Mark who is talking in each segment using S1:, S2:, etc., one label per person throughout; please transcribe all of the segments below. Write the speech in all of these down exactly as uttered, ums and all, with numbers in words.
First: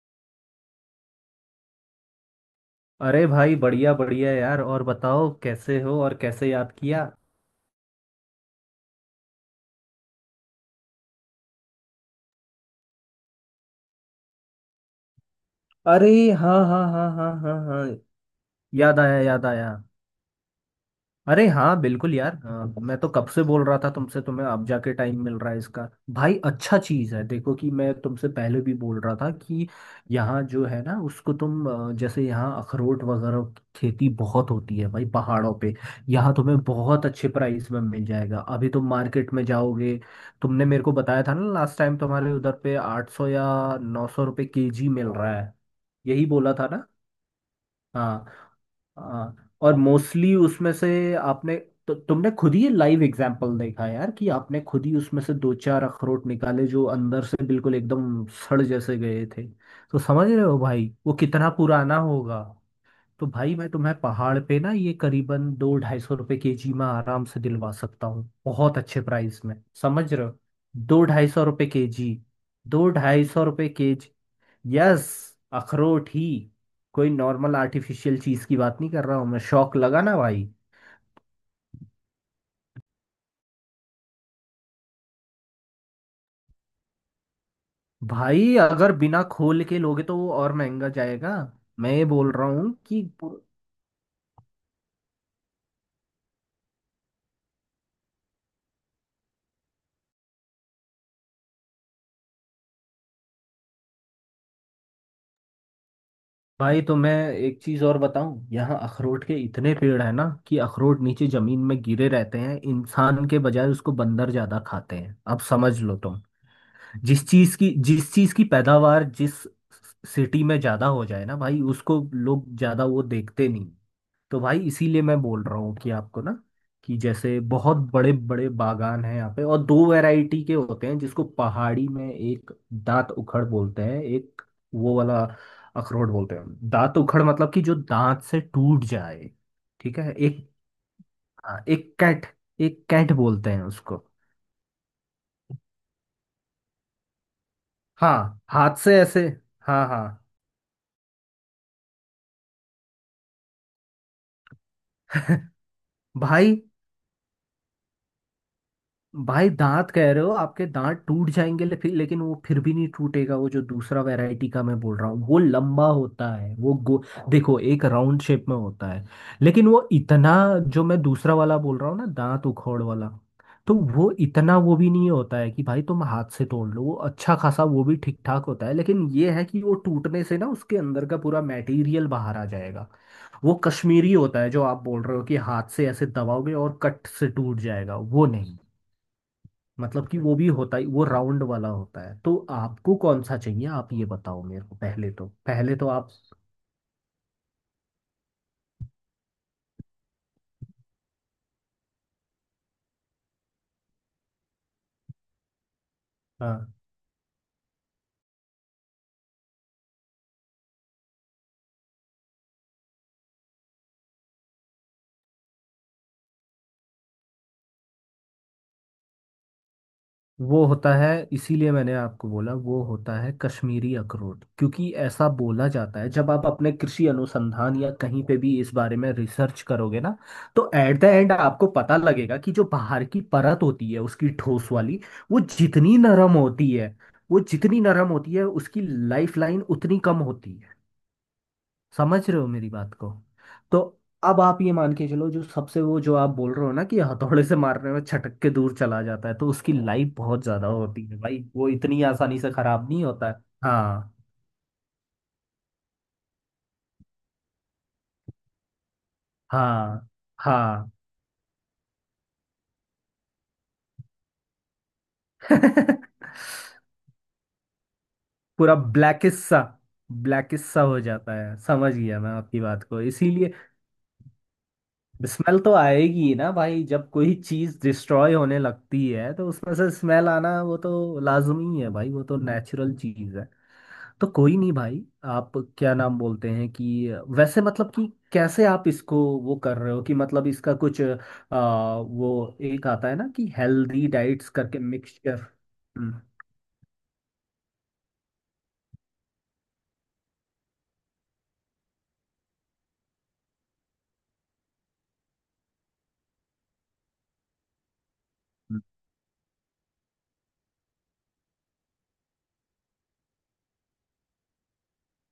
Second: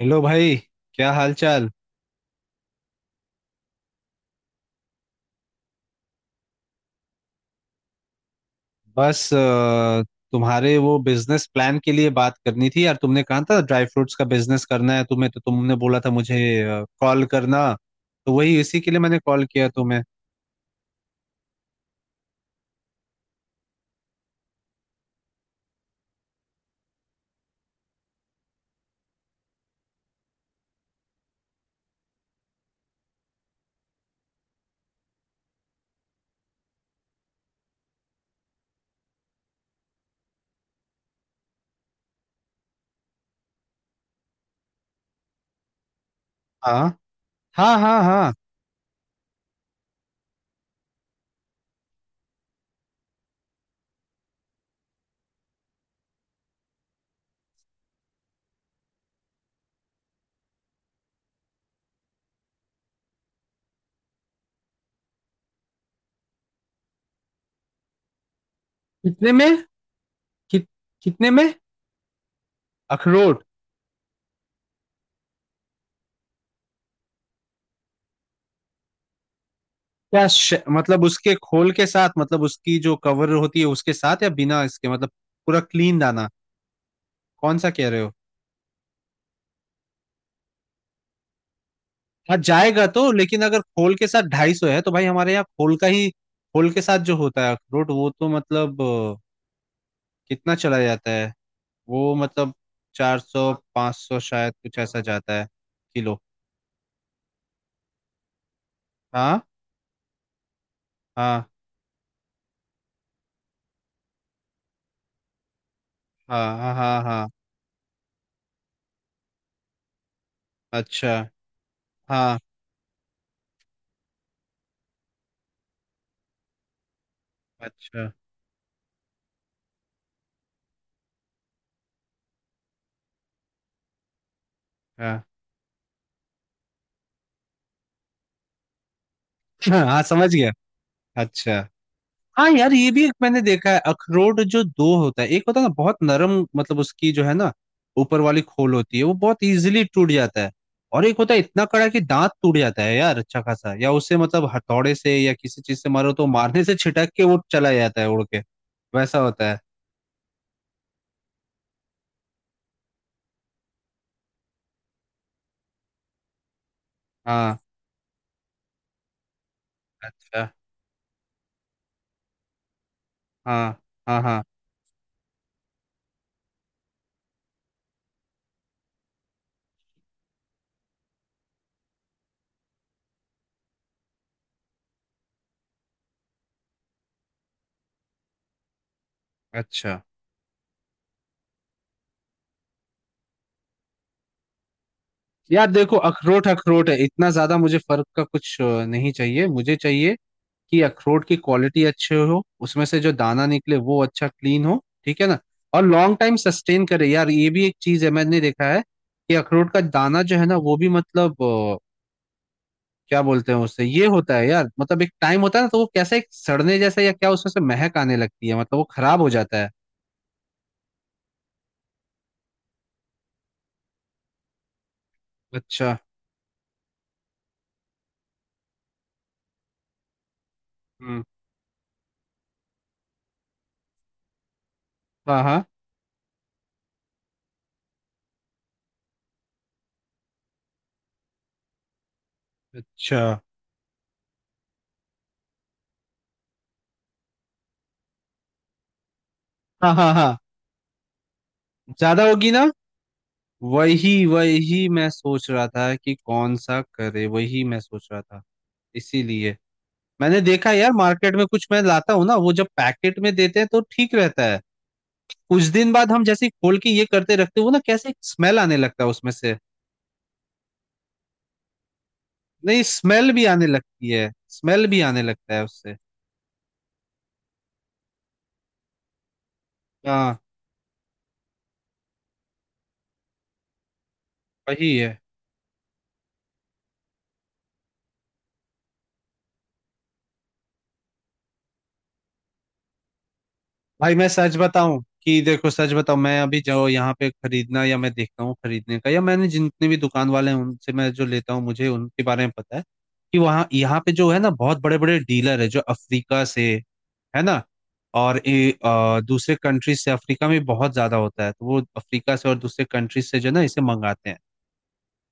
S1: Hello भाई। क्या हाल चाल।
S2: अरे भाई, बढ़िया बढ़िया यार। और बताओ कैसे हो और कैसे याद किया।
S1: बस अ, तुम्हारे वो बिजनेस प्लान के लिए बात करनी थी यार। तुमने कहा था ड्राई फ्रूट्स का बिजनेस करना है तुम्हें, तो तुमने बोला
S2: अरे
S1: था मुझे
S2: हाँ हाँ हाँ
S1: कॉल
S2: हाँ हाँ
S1: करना।
S2: हाँ,
S1: तो वही इसी के
S2: याद
S1: लिए मैंने
S2: आया
S1: कॉल
S2: याद
S1: किया
S2: आया।
S1: तुम्हें।
S2: अरे हाँ बिल्कुल यार। अ, मैं तो कब से बोल रहा था तुमसे, तुम्हें अब जाके टाइम मिल रहा है इसका। भाई अच्छा चीज़ है, देखो कि मैं तुमसे पहले भी बोल रहा था कि यहाँ जो है ना उसको तुम, अ, जैसे यहाँ अखरोट वगैरह की खेती बहुत होती है भाई, पहाड़ों पे। यहाँ तुम्हें बहुत अच्छे प्राइस में मिल जाएगा। अभी तुम मार्केट में जाओगे, तुमने मेरे को बताया था ना लास्ट टाइम तुम्हारे उधर पे आठ सौ या नौ सौ रुपये के जी मिल रहा है। यही बोला था
S1: हाँ,
S2: ना।
S1: हाँ, हाँ,
S2: हाँ
S1: हाँ।
S2: हाँ। और मोस्टली उसमें से आपने, तो तुमने खुद ही लाइव एग्जाम्पल देखा यार कि आपने खुद ही उसमें से दो चार अखरोट निकाले जो अंदर से बिल्कुल एकदम सड़ जैसे गए थे। तो समझ रहे हो भाई वो कितना पुराना होगा। तो भाई मैं तुम्हें पहाड़ पे ना ये करीबन दो ढाई सौ रुपये के जी में आराम से दिलवा सकता हूँ, बहुत अच्छे
S1: कितने
S2: प्राइस में।
S1: में?
S2: समझ रहे हो।
S1: कित
S2: दो ढाई
S1: कितने
S2: सौ
S1: में?
S2: रुपये के जी। दो ढाई
S1: अखरोट?
S2: सौ रुपये के जी। यस, अखरोट ही। कोई नॉर्मल आर्टिफिशियल चीज की बात नहीं कर रहा हूँ मैं, शौक लगा ना
S1: क्या
S2: भाई।
S1: श, मतलब उसके खोल के साथ, मतलब उसकी जो कवर होती है उसके साथ, या बिना इसके, मतलब पूरा क्लीन दाना? कौन सा कह रहे हो?
S2: भाई अगर बिना खोल के लोगे तो वो और महंगा जाएगा। मैं ये बोल
S1: हाँ,
S2: रहा हूँ
S1: जाएगा
S2: कि
S1: तो,
S2: पुर-
S1: लेकिन अगर खोल के साथ ढाई सौ है तो भाई हमारे यहाँ खोल का ही, खोल के साथ जो होता है अखरोट वो तो मतलब अ, कितना चला जाता है? वो मतलब चार सौ पाँच सौ शायद कुछ ऐसा जाता है, किलो।
S2: भाई तो मैं एक चीज और बताऊं, यहाँ अखरोट के
S1: हाँ,
S2: इतने पेड़ है ना कि अखरोट नीचे
S1: हाँ,
S2: जमीन में गिरे रहते हैं, इंसान के बजाय उसको बंदर ज्यादा खाते हैं, अब समझ लो तुम।
S1: हाँ, हाँ, हाँ,
S2: जिस
S1: हाँ।
S2: चीज की जिस चीज की पैदावार जिस सिटी में ज्यादा हो
S1: अच्छा।
S2: जाए ना भाई, उसको
S1: हाँ।
S2: लोग ज्यादा वो देखते नहीं। तो भाई इसीलिए मैं बोल रहा हूँ कि आपको ना, कि जैसे बहुत
S1: अच्छा।
S2: बड़े बड़े बागान हैं यहाँ पे, और दो वैरायटी के होते हैं, जिसको पहाड़ी में एक दांत उखड़ बोलते हैं, एक वो वाला
S1: हाँ।
S2: अखरोट बोलते हैं। दांत उखड़ मतलब कि जो दांत से टूट जाए। ठीक
S1: हाँ,
S2: है।
S1: समझ
S2: एक,
S1: गया। अच्छा।
S2: हाँ, एक कैट
S1: हाँ यार,
S2: एक
S1: ये भी
S2: कैट
S1: एक मैंने
S2: बोलते हैं
S1: देखा है,
S2: उसको।
S1: अखरोट जो दो होता है, एक होता है ना बहुत नरम, मतलब उसकी जो है ना ऊपर वाली
S2: हाँ
S1: खोल
S2: हाथ
S1: होती
S2: से
S1: है वो
S2: ऐसे।
S1: बहुत इजीली
S2: हाँ हाँ।
S1: टूट जाता है। और एक होता है इतना कड़ा कि दांत टूट जाता है यार, अच्छा खासा, या उससे मतलब हथौड़े से या किसी चीज से मारो तो
S2: भाई,
S1: मारने से छिटक के वो चला जाता है उड़ के। वैसा
S2: भाई
S1: होता है।
S2: दांत कह रहे हो, आपके दांत टूट जाएंगे ले, फिर, लेकिन वो फिर भी नहीं टूटेगा। वो जो दूसरा वैरायटी का मैं बोल रहा हूँ वो लंबा होता है, वो गो
S1: हाँ।
S2: देखो एक राउंड शेप में होता है, लेकिन वो इतना,
S1: अच्छा।
S2: जो मैं दूसरा वाला बोल रहा हूँ ना, दांत उखोड़ वाला,
S1: हाँ,
S2: तो वो
S1: हाँ, हाँ।
S2: इतना वो भी नहीं होता है कि भाई तुम हाथ से तोड़ लो। वो अच्छा खासा वो भी ठीक ठाक होता है, लेकिन ये है कि वो टूटने से ना उसके अंदर का पूरा मटेरियल बाहर आ जाएगा। वो कश्मीरी होता है जो आप बोल रहे हो कि हाथ से ऐसे दबाओगे और कट से टूट जाएगा, वो नहीं।
S1: अच्छा।
S2: मतलब कि वो भी होता है, वो राउंड वाला होता है। तो आपको कौन सा चाहिए, आप ये बताओ मेरे को पहले तो
S1: यार
S2: पहले तो
S1: देखो,
S2: आप।
S1: अखरोट अखरोट है, इतना ज्यादा मुझे फर्क का कुछ अ, नहीं चाहिए। मुझे चाहिए कि अखरोट की क्वालिटी अच्छे हो, उसमें से जो दाना निकले वो अच्छा क्लीन हो, ठीक है ना? और लॉन्ग टाइम
S2: हाँ
S1: सस्टेन करे, यार ये भी एक चीज है मैंने देखा है कि अखरोट का दाना जो है ना वो भी मतलब अ, क्या बोलते हैं उससे ये होता है यार, मतलब एक टाइम होता है ना तो वो कैसा एक सड़ने जैसा या क्या उसमें से महक आने लगती है, मतलब वो खराब हो जाता है।
S2: वो होता है, इसीलिए मैंने आपको बोला। वो होता है कश्मीरी अखरोट, क्योंकि ऐसा बोला
S1: अच्छा।
S2: जाता है जब आप अपने कृषि अनुसंधान या कहीं पे भी इस बारे में रिसर्च करोगे ना, तो एट द
S1: हम्म।
S2: एंड आपको पता लगेगा कि जो बाहर की परत होती है उसकी, ठोस वाली, वो
S1: हाँ, हाँ।
S2: जितनी नरम होती है वो जितनी नरम होती है उसकी लाइफ लाइन उतनी कम होती है। समझ रहे हो मेरी बात को।
S1: अच्छा।
S2: तो अब आप ये मान के चलो, जो सबसे वो जो आप बोल रहे हो ना कि हथौड़े से मारने में छटक के दूर चला जाता है, तो उसकी
S1: हाँ, हाँ,
S2: लाइफ
S1: हाँ।
S2: बहुत ज्यादा होती है भाई, वो इतनी
S1: ज्यादा
S2: आसानी
S1: होगी
S2: से
S1: ना।
S2: खराब नहीं होता है। हाँ
S1: वही, वही मैं सोच रहा था कि कौन सा करे, वही मैं सोच रहा था। इसीलिए
S2: हाँ
S1: मैंने देखा है
S2: हाँ।
S1: यार मार्केट में, कुछ मैं लाता हूँ ना, वो जब पैकेट में देते हैं तो ठीक रहता है। कुछ दिन बाद हम जैसे ही खोल के ये करते रखते हो ना, कैसे स्मेल
S2: पूरा
S1: आने लगता है उसमें
S2: ब्लैकिश
S1: से।
S2: सा ब्लैकिश सा हो जाता है, समझ गया मैं आपकी
S1: नहीं,
S2: बात को,
S1: स्मेल भी
S2: इसीलिए।
S1: आने लगती है, स्मेल भी आने लगता
S2: स्मेल
S1: है
S2: तो
S1: उससे।
S2: आएगी ही ना भाई, जब कोई चीज डिस्ट्रॉय होने लगती है तो उसमें से स्मेल
S1: हाँ,
S2: आना, वो तो लाजमी है भाई, वो तो नेचुरल चीज है। तो कोई नहीं
S1: वही
S2: भाई।
S1: है।
S2: आप क्या नाम बोलते हैं कि, वैसे मतलब कि कैसे आप इसको वो कर रहे हो कि, मतलब इसका कुछ आ, वो एक आता है ना कि हेल्दी
S1: भाई मैं
S2: डाइट्स
S1: सच
S2: करके
S1: बताऊं, कि
S2: मिक्सचर।
S1: देखो सच बताऊं,
S2: हम्म।
S1: मैं अभी जो यहाँ पे खरीदना, या मैं देखता हूँ खरीदने का, या मैंने जितने भी दुकान वाले हैं उनसे मैं जो लेता हूँ, मुझे उनके बारे में पता है कि वहाँ, यहाँ पे जो है ना बहुत बड़े बड़े डीलर है जो अफ्रीका से, है ना, और ए,
S2: हम्म।
S1: अ, दूसरे कंट्री से, अफ्रीका में बहुत ज्यादा होता है, तो वो अफ्रीका से और दूसरे कंट्री से जो है ना इसे मंगाते हैं।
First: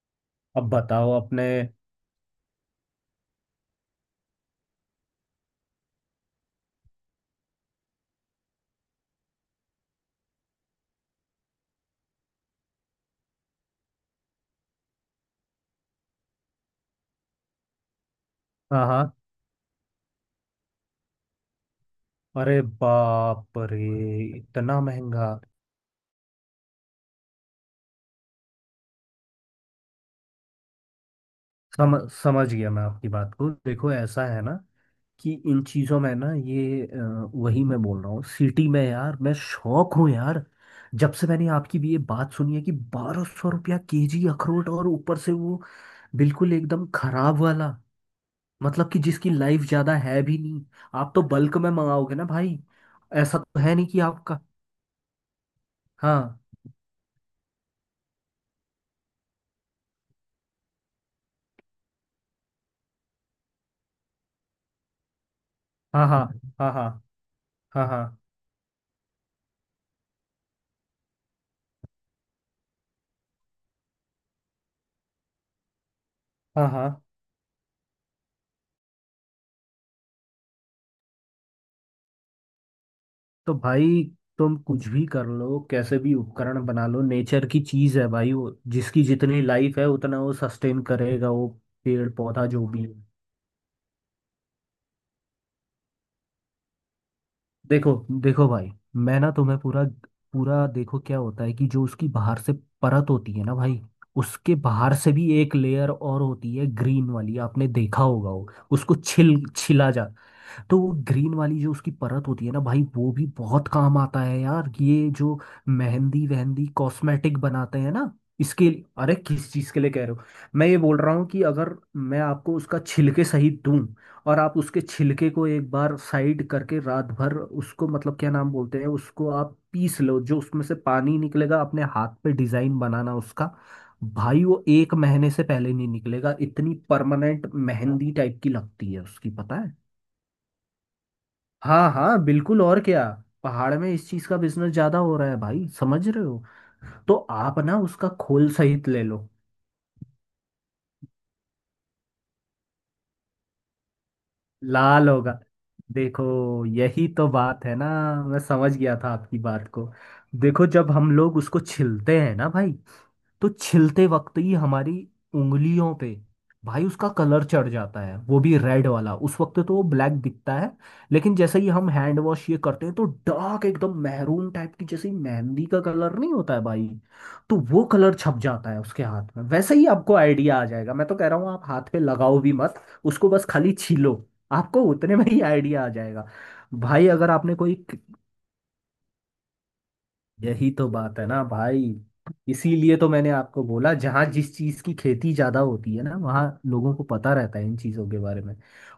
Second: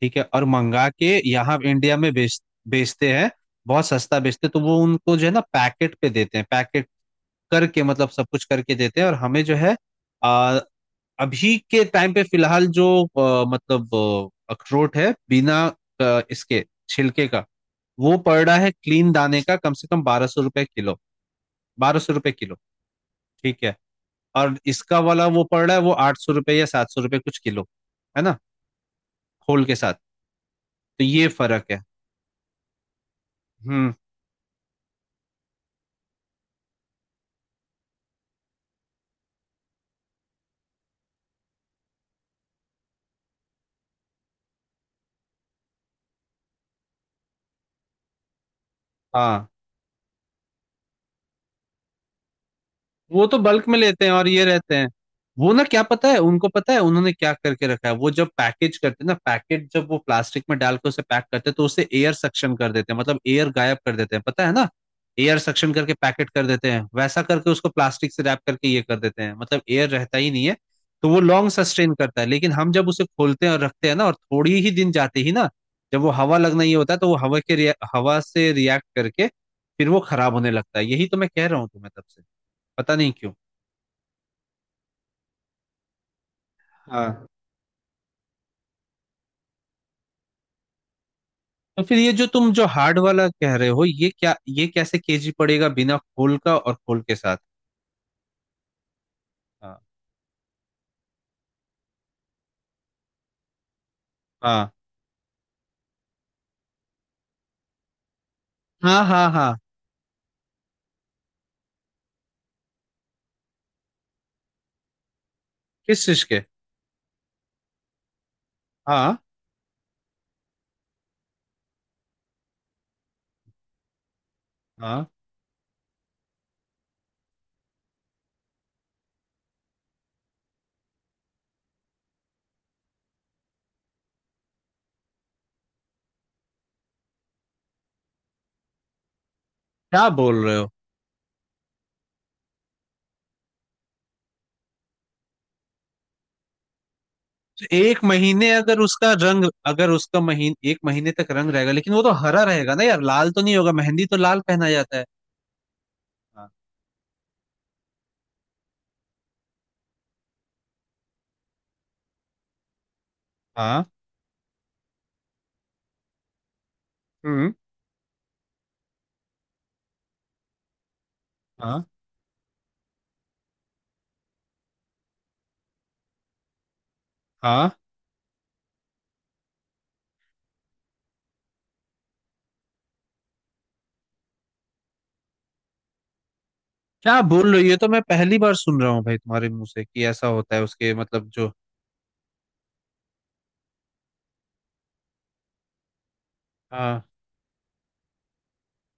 S1: ठीक है, और
S2: अब
S1: मंगा के
S2: बताओ अपने।
S1: यहाँ इंडिया में बेच बेचते हैं, बहुत सस्ता बेचते हैं। तो वो उनको जो है ना पैकेट पे देते हैं, पैकेट करके मतलब सब कुछ करके देते हैं, और हमें जो है आ, अभी के टाइम पे फिलहाल जो आ, मतलब आ, अखरोट है बिना आ, इसके छिलके का, वो पड़ रहा है
S2: हाँ
S1: क्लीन
S2: हाँ।
S1: दाने का कम से कम बारह सौ रुपये किलो, बारह सौ रुपये किलो।
S2: अरे बाप
S1: ठीक है।
S2: रे,
S1: और
S2: इतना
S1: इसका वाला
S2: महंगा।
S1: वो पड़ रहा है, वो आठ सौ रुपये या सात सौ रुपये कुछ, किलो, है ना, होल के साथ। तो ये फर्क है।
S2: सम समझ गया मैं आपकी बात को।
S1: हम्म।
S2: देखो ऐसा है ना कि इन चीज़ों में ना, ये अ, वही मैं बोल रहा हूँ, सिटी में यार मैं शौक हूँ यार। जब से मैंने आपकी भी ये बात सुनी है कि बारह सौ रुपया केजी अखरोट, और ऊपर से वो बिल्कुल एकदम खराब वाला, मतलब कि जिसकी
S1: हाँ,
S2: लाइफ ज़्यादा है भी नहीं। आप तो बल्क में मंगाओगे ना भाई,
S1: वो तो
S2: ऐसा तो
S1: बल्क
S2: है
S1: में
S2: नहीं कि
S1: लेते हैं, और
S2: आपका।
S1: ये रहते हैं। वो ना, क्या पता है,
S2: हाँ
S1: उनको पता है उन्होंने क्या करके रखा है। वो जब पैकेज करते हैं ना पैकेट, जब वो प्लास्टिक में डाल के उसे पैक करते हैं तो उसे एयर सक्शन कर देते हैं, मतलब एयर गायब कर देते हैं, पता है ना? एयर सक्शन करके
S2: हाँ। हाँ
S1: पैकेट कर देते
S2: हाँ।
S1: हैं,
S2: हाँ
S1: वैसा करके उसको
S2: हाँ।
S1: प्लास्टिक
S2: हाँ
S1: से रैप करके ये कर देते हैं, मतलब एयर रहता ही नहीं है। तो वो लॉन्ग सस्टेन करता है, लेकिन हम जब उसे खोलते हैं और रखते हैं ना, और थोड़ी ही दिन जाते ही ना, जब वो हवा लगना
S2: हाँ
S1: ये
S2: हाँ।
S1: होता है, तो वो हवा के रिया- हवा से रिएक्ट करके फिर वो खराब होने लगता है। यही तो मैं कह रहा हूँ तुम्हें तब से, पता नहीं क्यों।
S2: तो भाई तुम कुछ भी कर लो, कैसे भी उपकरण बना लो,
S1: हाँ,
S2: नेचर की चीज है भाई, वो जिसकी जितनी लाइफ है उतना वो सस्टेन करेगा। वो
S1: तो फिर
S2: पेड़
S1: ये जो
S2: पौधा
S1: तुम जो
S2: जो भी है,
S1: हार्ड वाला कह रहे हो ये क्या, ये कैसे केजी पड़ेगा, बिना खोल का और खोल के साथ?
S2: देखो, देखो भाई, मैं ना तुम्हें
S1: हाँ,
S2: पूरा पूरा देखो क्या होता है कि जो उसकी बाहर से परत होती है ना भाई, उसके
S1: हाँ,
S2: बाहर से भी एक लेयर और होती है, ग्रीन वाली, आपने देखा होगा वो, उसको
S1: हाँ, हाँ,
S2: छिल
S1: हाँ।
S2: छिला जा। तो वो ग्रीन वाली जो उसकी परत होती है ना भाई, वो भी बहुत काम आता है यार। ये जो
S1: किस चीज
S2: मेहंदी
S1: के?
S2: वहंदी कॉस्मेटिक बनाते हैं ना, इसके। अरे
S1: हाँ,
S2: किस चीज के लिए कह रहे हो, मैं ये बोल रहा हूँ कि अगर मैं आपको उसका छिलके सहित दूं, और आप उसके
S1: हाँ।
S2: छिलके को एक बार साइड करके रात भर उसको, मतलब क्या नाम बोलते हैं, उसको आप पीस लो, जो उसमें से पानी निकलेगा, अपने हाथ पे डिजाइन बनाना उसका। भाई वो एक महीने से पहले नहीं निकलेगा, इतनी परमानेंट मेहंदी टाइप की लगती है उसकी, पता है।
S1: क्या बोल रहे हो?
S2: हाँ हाँ बिल्कुल, और क्या। पहाड़ में इस चीज का बिजनेस ज्यादा हो रहा है भाई, समझ रहे हो। तो आप
S1: तो
S2: ना
S1: एक
S2: उसका
S1: महीने,
S2: खोल
S1: अगर
S2: सहित ले
S1: उसका
S2: लो।
S1: रंग, अगर उसका महीन एक महीने तक रंग रहेगा, लेकिन वो तो हरा रहेगा ना यार, लाल तो नहीं होगा, मेहंदी तो लाल पहना जाता है।
S2: लाल होगा, देखो
S1: हाँ,
S2: यही तो बात है ना, मैं समझ गया था आपकी बात को। देखो जब हम लोग उसको छिलते हैं ना भाई, तो
S1: हाँ।
S2: छिलते वक्त ही हमारी उंगलियों पे, भाई उसका कलर
S1: हम्म।
S2: चढ़ जाता है, वो भी रेड वाला, उस वक्त तो वो ब्लैक दिखता है, लेकिन जैसे ही
S1: हाँ,
S2: हम हैंड वॉश ये करते हैं तो डार्क एकदम मैरून टाइप की, जैसे मेहंदी का कलर नहीं होता है भाई, तो
S1: हाँ।
S2: वो कलर छप जाता है उसके हाथ में, वैसे ही आपको आइडिया आ जाएगा। मैं तो कह रहा हूँ आप हाथ पे लगाओ भी मत, उसको बस खाली छीलो, आपको उतने में ही आइडिया आ जाएगा। भाई
S1: क्या
S2: अगर
S1: बोल
S2: आपने
S1: रहे हो?
S2: कोई,
S1: ये तो मैं पहली बार सुन रहा हूँ भाई तुम्हारे मुंह से कि ऐसा होता है
S2: यही तो
S1: उसके,
S2: बात है
S1: मतलब
S2: ना
S1: जो।
S2: भाई, इसीलिए तो मैंने आपको बोला, जहाँ जिस चीज़ की खेती ज़्यादा होती है ना, वहाँ लोगों को
S1: हाँ।
S2: पता रहता है इन चीज़ों के बारे में।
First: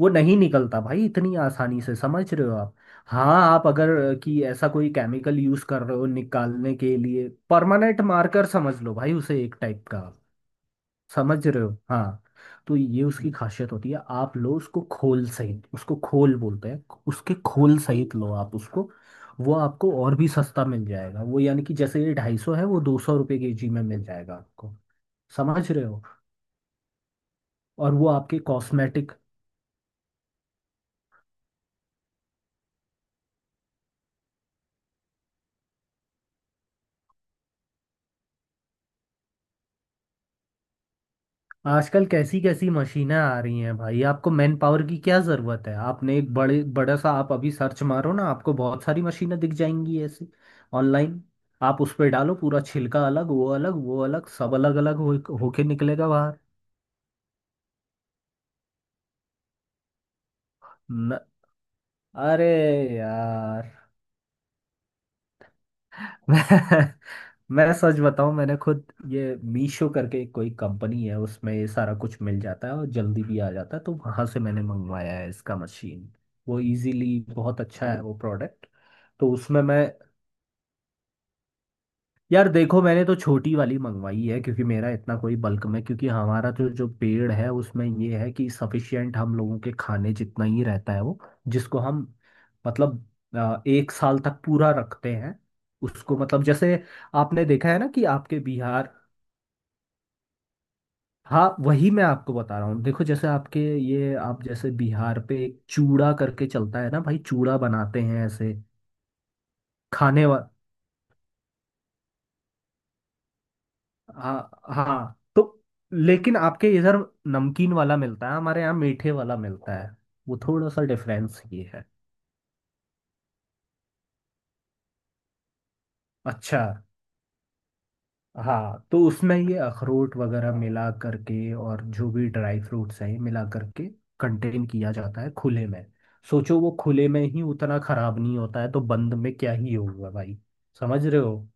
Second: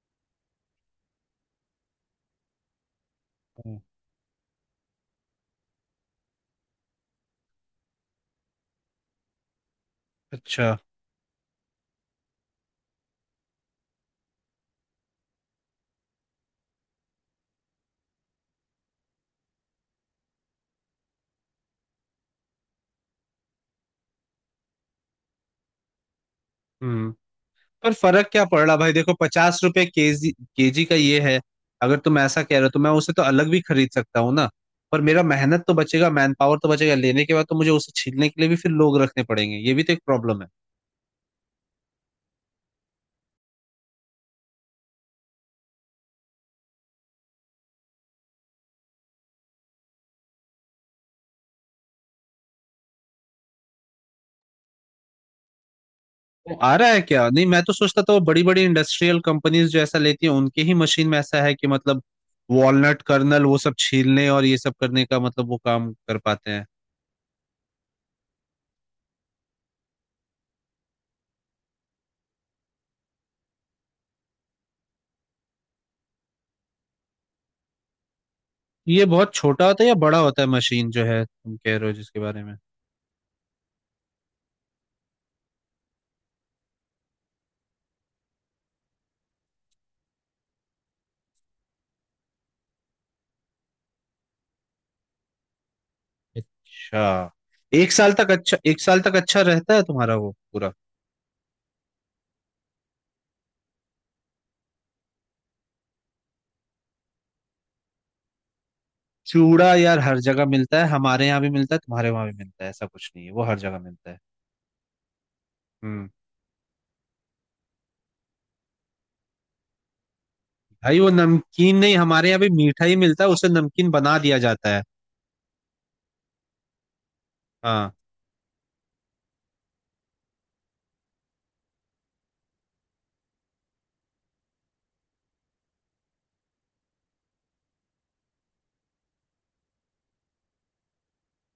S2: वो नहीं निकलता भाई इतनी आसानी से, समझ रहे हो आप। हाँ, आप
S1: हाँ,
S2: अगर अ, कि ऐसा कोई केमिकल यूज़ कर रहे हो निकालने के लिए, परमानेंट मार्कर समझ लो भाई उसे, एक टाइप का।
S1: अच्छा।
S2: समझ रहे हो। हाँ, तो ये उसकी खासियत होती है। आप लो उसको खोल सहित, उसको खोल बोलते हैं, उसके खोल सहित लो आप उसको, वो आपको और भी सस्ता मिल जाएगा वो। यानी कि जैसे ये ढाई सौ है, वो दो सौ रुपये के जी में मिल जाएगा आपको। समझ रहे हो।
S1: हम्म। पर
S2: और वो
S1: फर्क
S2: आपके
S1: क्या पड़ रहा भाई,
S2: कॉस्मेटिक।
S1: देखो, पचास रुपए केजी, केजी का ये है। अगर तुम ऐसा कह रहे हो तो मैं उसे तो अलग भी खरीद सकता हूँ ना। पर मेरा मेहनत तो बचेगा, मैन पावर तो बचेगा, लेने के बाद तो मुझे उसे छीलने के लिए भी फिर लोग रखने पड़ेंगे, ये भी तो एक प्रॉब्लम है।
S2: आजकल कैसी कैसी मशीनें आ रही हैं भाई, आपको मैन पावर की क्या ज़रूरत है। आपने एक बड़े, बड़ा सा, आप अभी सर्च मारो ना, आपको बहुत सारी मशीनें दिख जाएंगी ऐसी, ऑनलाइन। आप उस पर डालो, पूरा छिलका अलग, वो अलग, वो अलग, सब अलग अलग हो होके निकलेगा बाहर।
S1: तो आ रहा है क्या? नहीं, मैं तो सोचता था वो बड़ी बड़ी इंडस्ट्रियल कंपनीज जो ऐसा लेती हैं उनके ही मशीन में
S2: न,
S1: ऐसा है कि मतलब
S2: अरे
S1: वॉलनट कर्नल वो
S2: यार।
S1: सब छीलने और ये सब करने का, मतलब वो काम कर पाते हैं।
S2: मैं सच बताऊं, मैंने खुद ये मीशो करके कोई कंपनी है, उसमें ये सारा कुछ मिल जाता है और जल्दी भी आ जाता है, तो वहां से मैंने मंगवाया है इसका मशीन। वो इजीली बहुत अच्छा है वो प्रोडक्ट।
S1: ये
S2: तो
S1: बहुत
S2: उसमें
S1: छोटा होता
S2: मैं,
S1: है या बड़ा होता है मशीन जो है तुम कह रहे हो जिसके बारे
S2: यार
S1: में?
S2: देखो मैंने तो छोटी वाली मंगवाई है क्योंकि मेरा इतना कोई बल्क में, क्योंकि हमारा जो जो पेड़ है उसमें ये है कि सफिशियंट हम लोगों के खाने जितना ही रहता है वो, जिसको हम मतलब, अ, एक साल तक पूरा रखते हैं उसको, मतलब जैसे
S1: अच्छा,
S2: आपने देखा है ना
S1: एक
S2: कि
S1: साल तक,
S2: आपके
S1: अच्छा, एक
S2: बिहार।
S1: साल तक अच्छा रहता है तुम्हारा वो पूरा?
S2: हाँ वही मैं आपको बता रहा हूँ, देखो जैसे आपके ये, आप जैसे बिहार पे एक चूड़ा करके चलता है ना भाई, चूड़ा बनाते हैं ऐसे
S1: चूड़ा यार हर
S2: खाने वा।
S1: जगह मिलता है, हमारे यहाँ भी मिलता है, तुम्हारे वहां भी मिलता है, ऐसा कुछ नहीं है, वो हर जगह मिलता है।
S2: हाँ हाँ, तो
S1: हम्म।
S2: लेकिन आपके इधर नमकीन वाला मिलता है, हमारे यहाँ मीठे वाला मिलता है, वो थोड़ा सा
S1: भाई वो
S2: डिफरेंस ये
S1: नमकीन
S2: है।
S1: नहीं, हमारे यहाँ भी मीठा ही मिलता है, उसे नमकीन बना दिया जाता है।
S2: अच्छा।
S1: हाँ।
S2: हाँ तो उसमें ये अखरोट वगैरह मिला करके और जो भी ड्राई फ्रूट्स हैं मिला करके कंटेन किया जाता है खुले में। सोचो वो खुले में ही उतना खराब नहीं होता है तो बंद में क्या ही होगा भाई, समझ रहे हो।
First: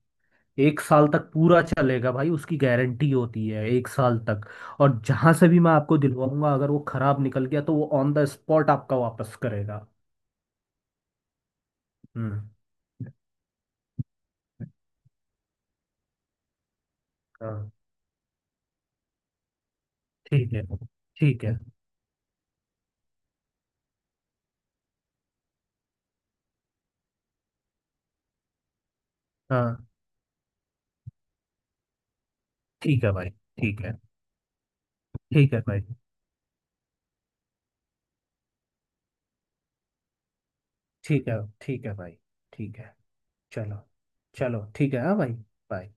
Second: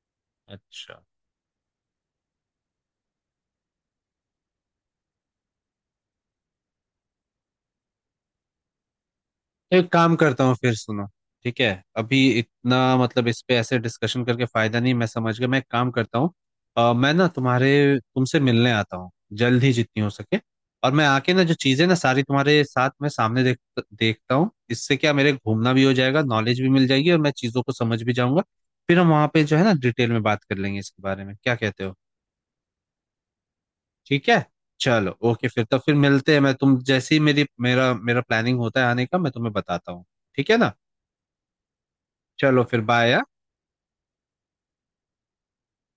S2: एक
S1: अच्छा,
S2: साल तक पूरा चलेगा भाई, उसकी गारंटी होती है एक साल तक। और जहां से भी मैं आपको दिलवाऊंगा, अगर वो खराब निकल गया तो वो ऑन द स्पॉट आपका वापस
S1: तो
S2: करेगा।
S1: एक काम करता हूँ, फिर सुनो। ठीक है, अभी
S2: हम्म।
S1: इतना मतलब इस पे ऐसे डिस्कशन करके फायदा नहीं, मैं समझ गया, मैं एक काम करता हूँ। अ, मैं ना तुम्हारे
S2: हाँ
S1: तुमसे मिलने आता हूँ जल्द ही जितनी हो सके।
S2: ठीक है।
S1: और मैं आके ना
S2: ठीक
S1: जो
S2: है
S1: चीजें ना सारी तुम्हारे साथ मैं सामने देख देखता हूँ, इससे क्या मेरे घूमना भी हो जाएगा, नॉलेज भी मिल जाएगी, और मैं चीजों को समझ भी जाऊंगा। फिर हम वहां पे जो है ना
S2: हाँ।
S1: डिटेल में बात कर लेंगे इसके बारे में, क्या कहते हो?
S2: ठीक है भाई ठीक है।
S1: ठीक है, चलो, ओके।
S2: ठीक है
S1: फिर तो
S2: भाई
S1: फिर मिलते हैं, मैं तुम जैसे ही मेरी मेरा मेरा प्लानिंग होता है आने का मैं तुम्हें बताता हूँ। ठीक है ना?
S2: ठीक है। ठीक है भाई
S1: चलो,
S2: ठीक
S1: फिर
S2: है।
S1: बाय।
S2: चलो, चलो ठीक है, हाँ भाई, बाय।